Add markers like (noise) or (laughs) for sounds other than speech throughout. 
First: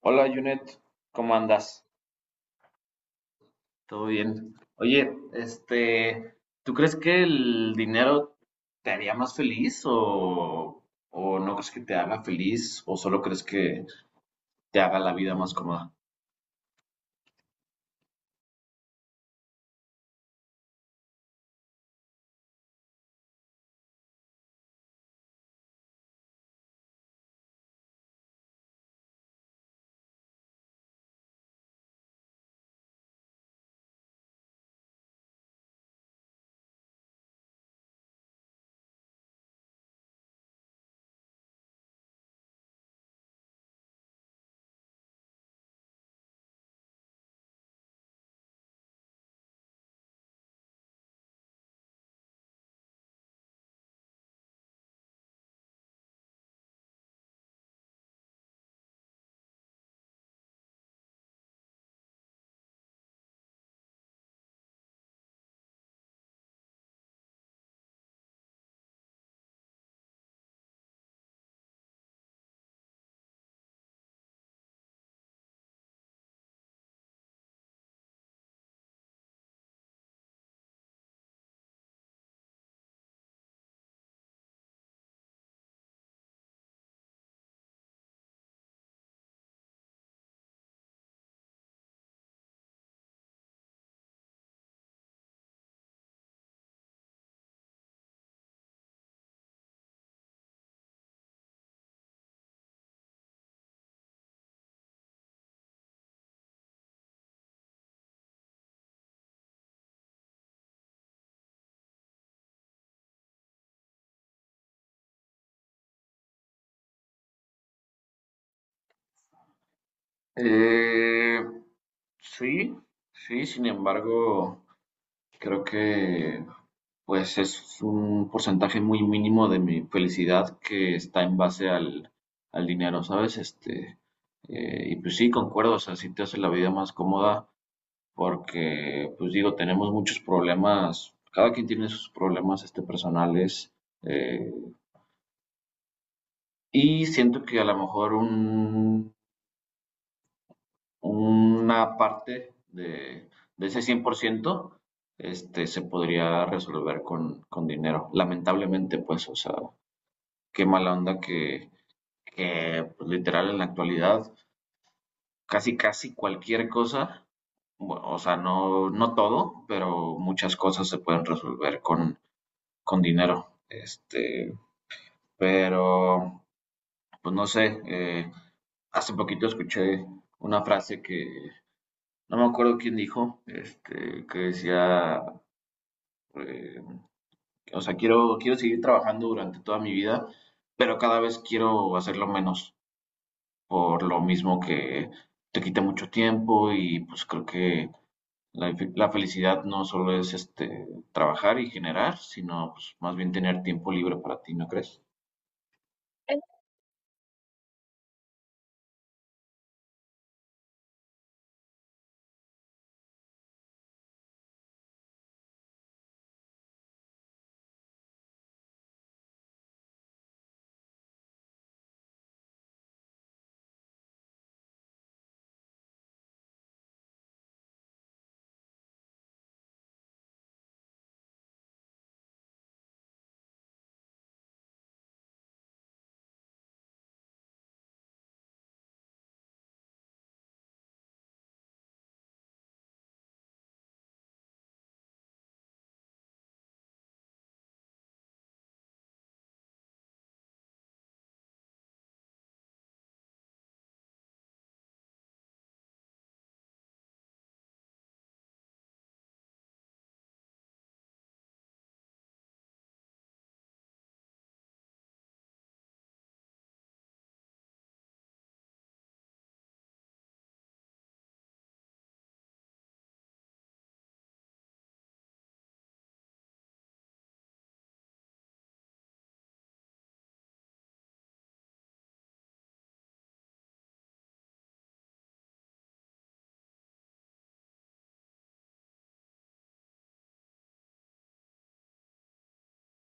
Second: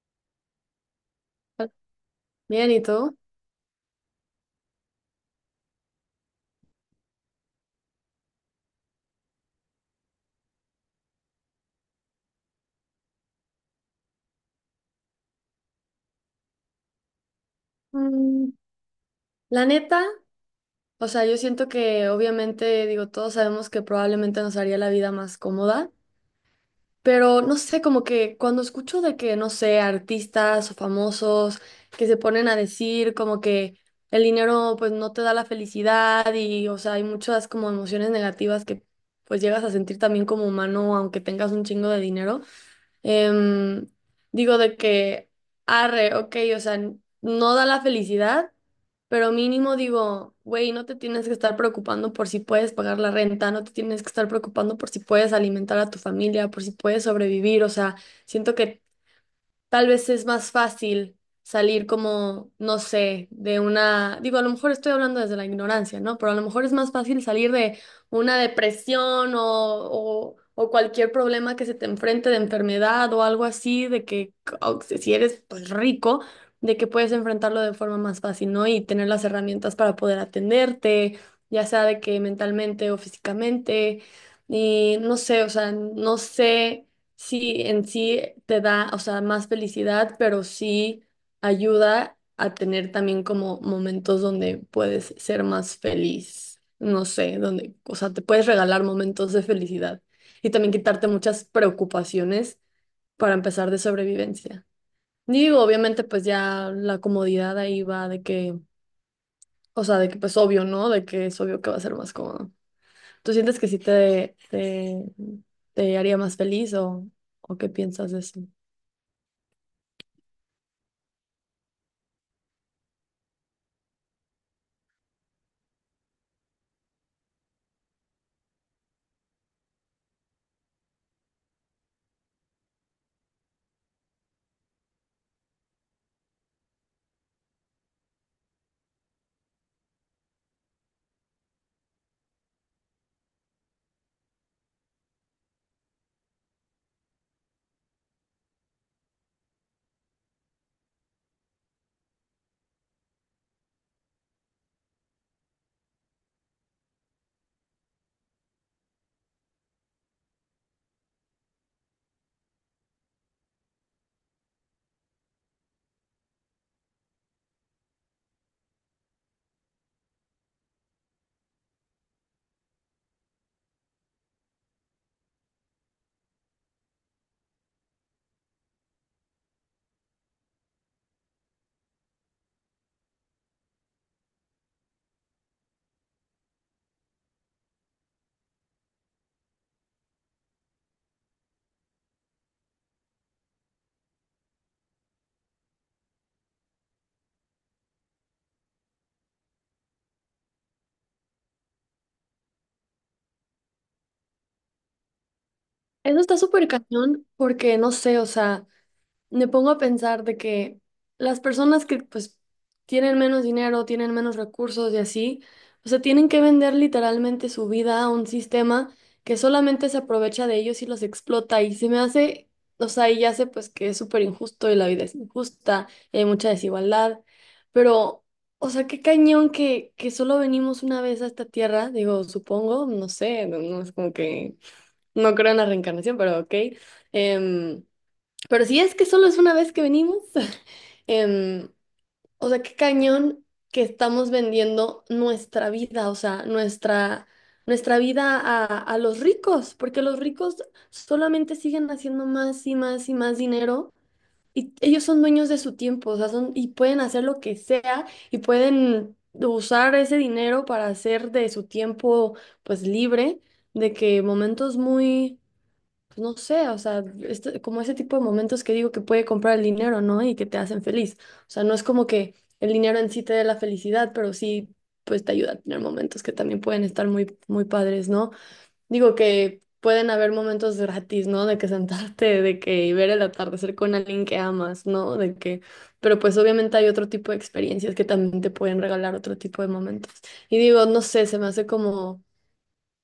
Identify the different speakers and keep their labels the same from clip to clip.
Speaker 1: Hola, Junet, ¿cómo andas?
Speaker 2: Bien, ¿y tú?
Speaker 1: ¿Todo bien? Oye, ¿tú crees que el dinero te haría más feliz o no crees que te haga feliz o solo crees que te haga la vida más cómoda?
Speaker 2: Mm, la neta, o sea, yo siento que obviamente, digo, todos sabemos que probablemente nos haría la vida más cómoda, pero no sé, como que cuando escucho de que, no sé, artistas o famosos que se ponen a decir como que el dinero pues no te da la felicidad y, o sea, hay muchas como emociones negativas que pues llegas a sentir también como humano aunque tengas un chingo de dinero. Em, digo de que, arre, ok, o sea, no da la felicidad, pero mínimo digo, güey, no te tienes que estar preocupando por si puedes pagar la renta, no te tienes que estar preocupando por si puedes alimentar a tu familia, por si puedes sobrevivir, o sea, siento que tal vez es más fácil salir como, no sé, de una, digo, a lo mejor estoy hablando desde la ignorancia, ¿no? Pero a lo mejor es más fácil salir de una depresión o, o cualquier problema que se te enfrente de enfermedad o algo así, de que o que si eres pues rico, de que puedes enfrentarlo de forma más fácil, ¿no? Y tener las herramientas para poder atenderte, ya sea de que mentalmente o físicamente, y no sé, o sea, no sé sí en sí te da, o sea, más felicidad, pero sí ayuda a tener también como momentos donde puedes ser más feliz. No sé, donde, o sea, te puedes regalar momentos de felicidad y también quitarte muchas preocupaciones para empezar de sobrevivencia. Digo, obviamente, pues ya la comodidad ahí va de que, o sea, de que pues obvio, ¿no? De que es obvio que va a ser más cómodo. ¿Tú sientes que sí te haría más feliz o qué piensas de eso?
Speaker 1: Eh, sí, sí, sin embargo, creo que pues es un porcentaje muy mínimo de mi felicidad que está en base al dinero, ¿sabes? Y pues sí, concuerdo, o sea, sí te hace la vida más cómoda, porque, pues digo, tenemos muchos problemas, cada quien tiene sus problemas personales, eh, y siento que a lo mejor una parte de ese 100% se podría resolver con dinero. Lamentablemente, pues, o sea, qué mala onda que pues, literal en la actualidad casi cualquier cosa, bueno, o sea, no todo, pero muchas cosas se pueden resolver con dinero. Pero, pues no sé, hace poquito escuché una frase que no me acuerdo quién dijo, que decía, eh, o sea, quiero seguir trabajando durante toda mi vida, pero cada vez quiero hacerlo menos, por lo mismo que te quita mucho tiempo y pues creo que la felicidad no solo es trabajar y generar, sino pues, más bien tener tiempo libre para ti, ¿no crees?
Speaker 2: Eso está súper cañón porque no sé, o sea, me pongo a pensar de que las personas que pues tienen menos dinero, tienen menos recursos y así, o sea, tienen que vender literalmente su vida a un sistema que solamente se aprovecha de ellos y los explota y se me hace, o sea, y ya sé pues que es súper injusto y la vida es injusta y hay mucha desigualdad, pero, o sea, qué cañón que solo venimos una vez a esta tierra, digo, supongo, no sé, no no es como que... No creo en la reencarnación, pero ok. Em, pero si es que solo es una vez que venimos, (laughs) em, o sea, qué cañón que estamos vendiendo nuestra vida, o sea, nuestra vida a los ricos, porque los ricos solamente siguen haciendo más y más y más dinero y ellos son dueños de su tiempo, o sea, son, y pueden hacer lo que sea y pueden usar ese dinero para hacer de su tiempo, pues, libre, de que momentos muy pues, no sé, o sea, como ese tipo de momentos que digo que puede comprar el dinero, ¿no? Y que te hacen feliz. O sea, no es como que el dinero en sí te dé la felicidad, pero sí, pues te ayuda a tener momentos que también pueden estar muy, muy padres, ¿no? Digo que pueden haber momentos gratis, ¿no? De que (laughs) sentarte, de que ver el atardecer con alguien que amas, ¿no? De que, pero pues obviamente hay otro tipo de experiencias que también te pueden regalar otro tipo de momentos. Y digo, no sé, se me hace como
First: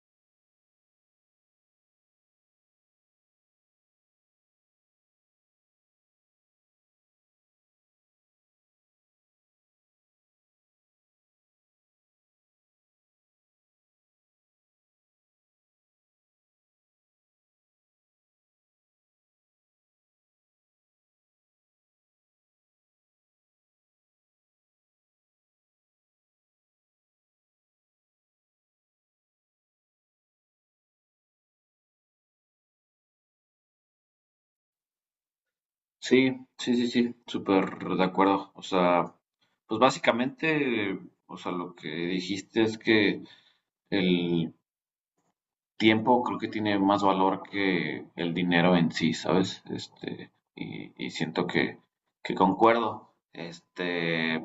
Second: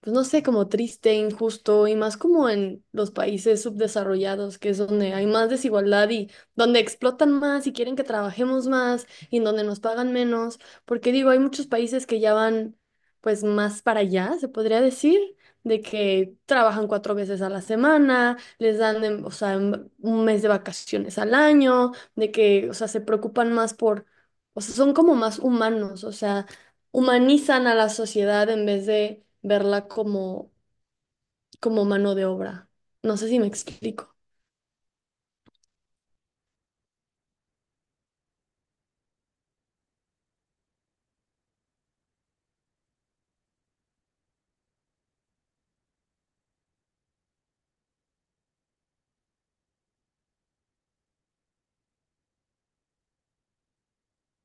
Speaker 2: pues no sé, como triste, injusto y más como en los países subdesarrollados, que es donde hay más desigualdad y donde explotan más y quieren que trabajemos más y en donde nos pagan menos, porque digo, hay muchos países que ya van pues más para allá, se podría decir, de que trabajan cuatro veces a la semana, les dan, o sea, un mes de vacaciones al año, de que, o sea, se preocupan más por... O sea, son como más humanos, o sea, humanizan a la sociedad en vez de verla como, como mano de obra. No sé si me explico.
Speaker 1: Sí, sí, sí, sí, súper de acuerdo. O sea, pues básicamente, o sea, lo que dijiste es que el tiempo creo que tiene más valor que el dinero en sí, ¿sabes? Y siento que concuerdo.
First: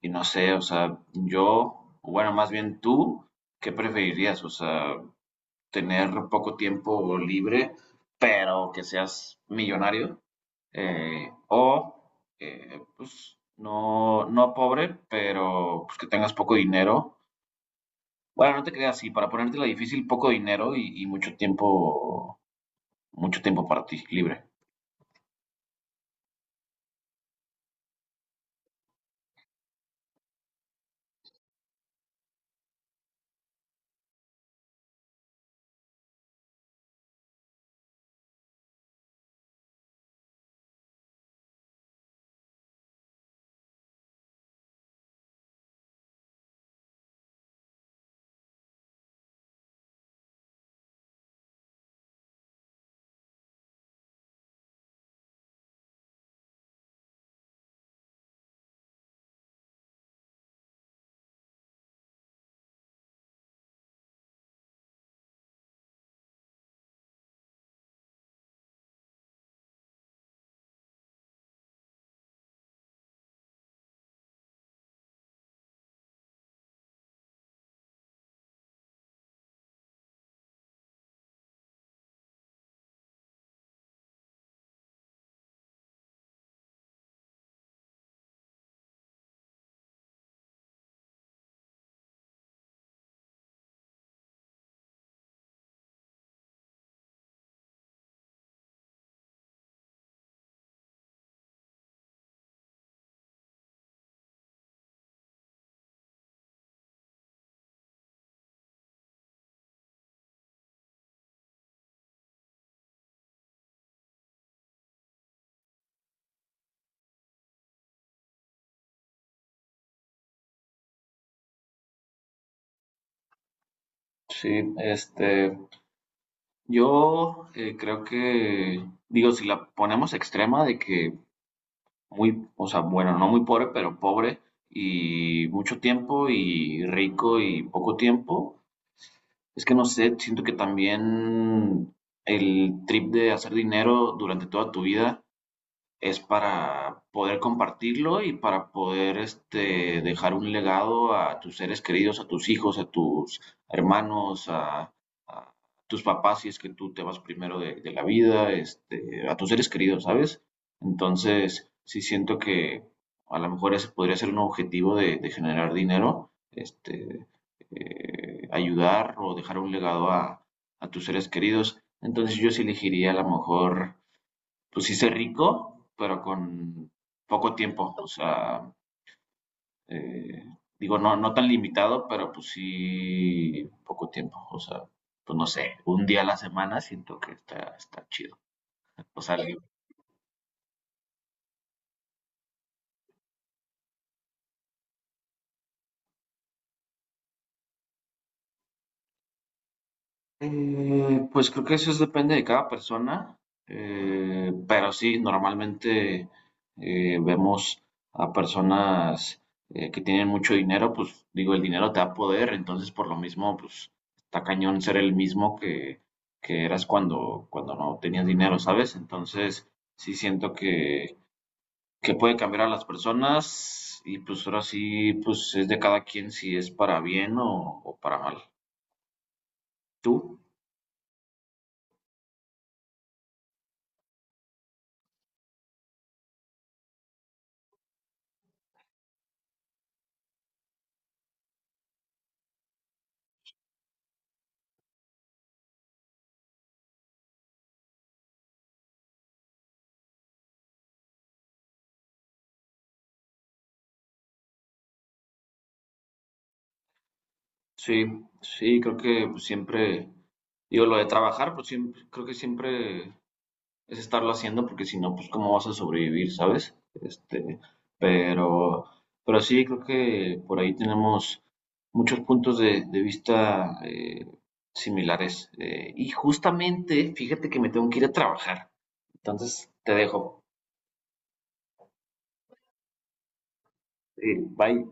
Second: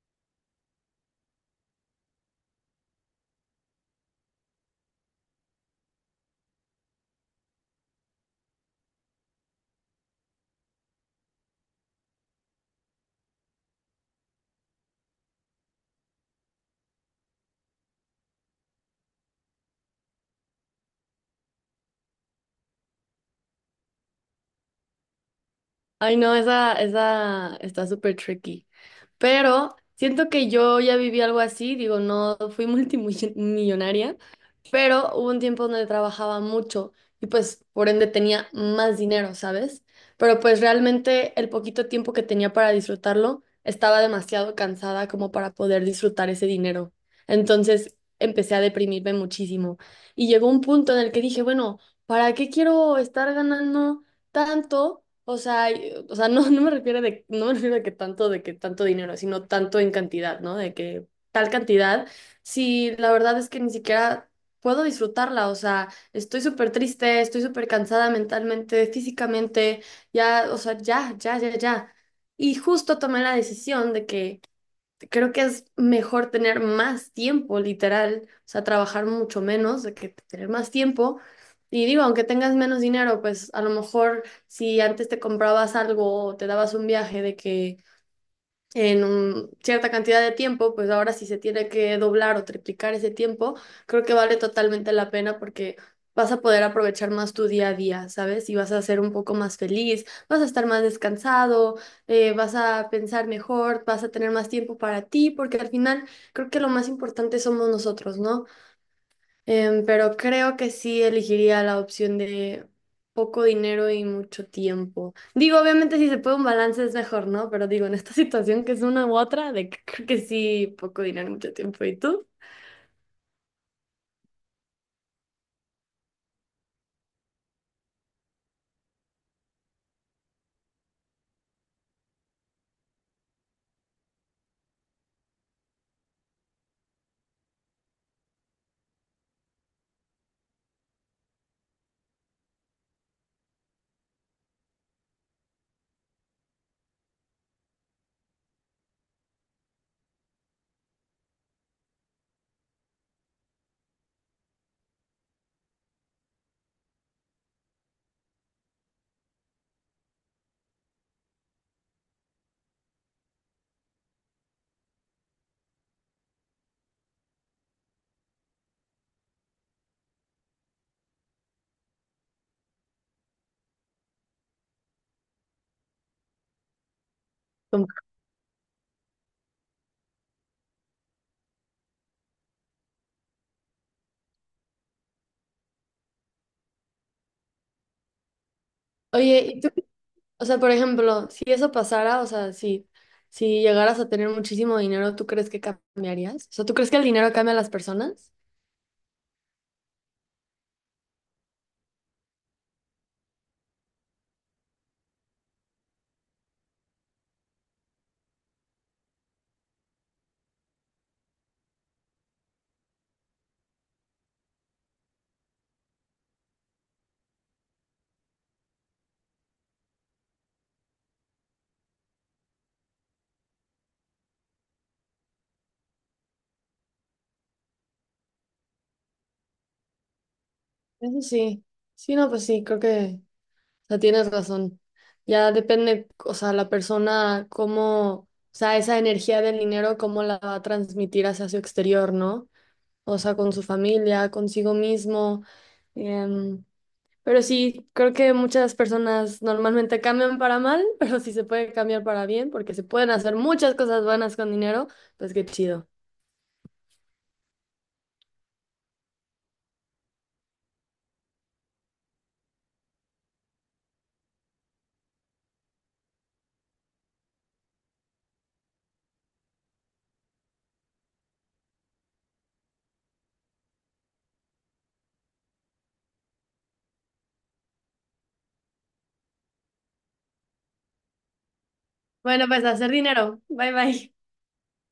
Speaker 1: Y no sé, o sea, yo, o bueno, más bien tú, ¿qué preferirías? O sea, tener poco tiempo libre, pero que seas millonario o pues no, no pobre, pero pues que tengas poco dinero. Bueno, no te creas así, para ponértela difícil, poco dinero y mucho tiempo para ti, libre.
Speaker 2: Ay, no, esa está súper tricky. Pero siento que yo ya viví algo así, digo, no fui (laughs) multimillonaria, pero hubo un tiempo donde trabajaba mucho y pues por ende tenía más dinero, ¿sabes? Pero pues realmente el poquito tiempo que tenía para disfrutarlo, estaba demasiado cansada como para poder disfrutar ese dinero. Entonces empecé a deprimirme muchísimo y llegó un punto en el que dije, bueno, ¿para qué quiero estar ganando tanto, o sea, o sea, no, (laughs) no me refiero de que tanto, dinero, sino tanto en cantidad, ¿no? De que tal cantidad, si la verdad es que ni siquiera puedo disfrutarla, o sea, estoy súper triste, estoy súper cansada mentalmente, físicamente, ya, o sea, ya, ya, ya, ya. Y justo tomé la decisión de que creo que es mejor tener más tiempo, literal, o sea, trabajar mucho menos de que tener más tiempo. Y digo, aunque tengas menos dinero, pues a lo mejor si antes te comprabas algo o te dabas un viaje de que cierta cantidad de tiempo, pues ahora si se tiene que doblar o triplicar ese tiempo, creo que vale totalmente la pena porque vas a poder aprovechar más tu día a día, ¿sabes? Y vas a ser un poco más feliz, vas a estar más descansado, vas a pensar mejor, vas a tener más tiempo para ti, porque al final creo que lo más importante somos nosotros, ¿no? Pero creo que sí elegiría la opción de poco dinero y mucho tiempo. Digo, obviamente si se puede un balance es mejor, ¿no? Pero digo, en esta (laughs) situación que es una u otra, de que creo que sí, poco dinero y mucho tiempo. ¿Y tú?
Speaker 1: Sí, yo creo que, digo, si la ponemos extrema de que muy, o sea, bueno, no muy pobre, pero pobre y mucho tiempo y rico y poco tiempo, es que no sé, siento que también el trip de hacer dinero durante toda tu vida es para poder compartirlo y para poder dejar un legado a tus seres queridos, a tus hijos, a tus hermanos, a tus papás, si es que tú te vas primero de la vida, a tus seres queridos, ¿sabes? Entonces, sí siento que a lo mejor ese podría ser un objetivo de generar dinero, ayudar o dejar un legado a tus seres queridos. Entonces yo sí elegiría a lo mejor pues hice rico, pero con poco
Speaker 2: Como-
Speaker 1: tiempo. O sea, eh, digo, no, no tan limitado, pero pues sí poco tiempo. O sea, pues no sé, un día a la semana siento que está, está chido. O sea,
Speaker 2: Oye, ¿y tú? O sea, por ejemplo, si eso pasara, o sea, si llegaras a tener muchísimo dinero, ¿tú crees que cambiarías? O sea, ¿tú crees que el dinero cambia a las personas?
Speaker 1: Pues creo que eso es- depende de cada persona, pero sí, normalmente vemos a personas que tienen mucho dinero, pues digo, el dinero te da poder, entonces por lo mismo, pues está cañón ser el mismo que eras cuando no tenías dinero, ¿sabes? Entonces sí siento que puede cambiar a las personas y pues ahora sí, pues es de cada quien si es para bien o para mal. ¿Tú?
Speaker 2: Eso sí. Sí, no, pues sí, creo que... o sea, tienes razón. Ya depende, o sea, la persona, cómo, o sea, esa energía del dinero, cómo la va a transmitir hacia su exterior, ¿no? O sea, con su familia, consigo mismo. em, pero sí, creo que muchas personas normalmente cambian para mal, (laughs) pero si se puede cambiar para bien, porque se pueden hacer muchas cosas buenas con dinero, pues qué chido.
Speaker 1: Sí, sí, creo que pues, siempre, digo, lo de trabajar, pues siempre, creo que siempre es estarlo haciendo, porque si no, pues cómo vas a sobrevivir, ¿sabes? Pero, pero sí, creo que por ahí tenemos muchos puntos de vista similares. Y justamente, fíjate que me tengo que ir a trabajar. Entonces, te dejo.
Speaker 2: Bueno, pues a hacer dinero. Bye bye.
Speaker 1: Bye.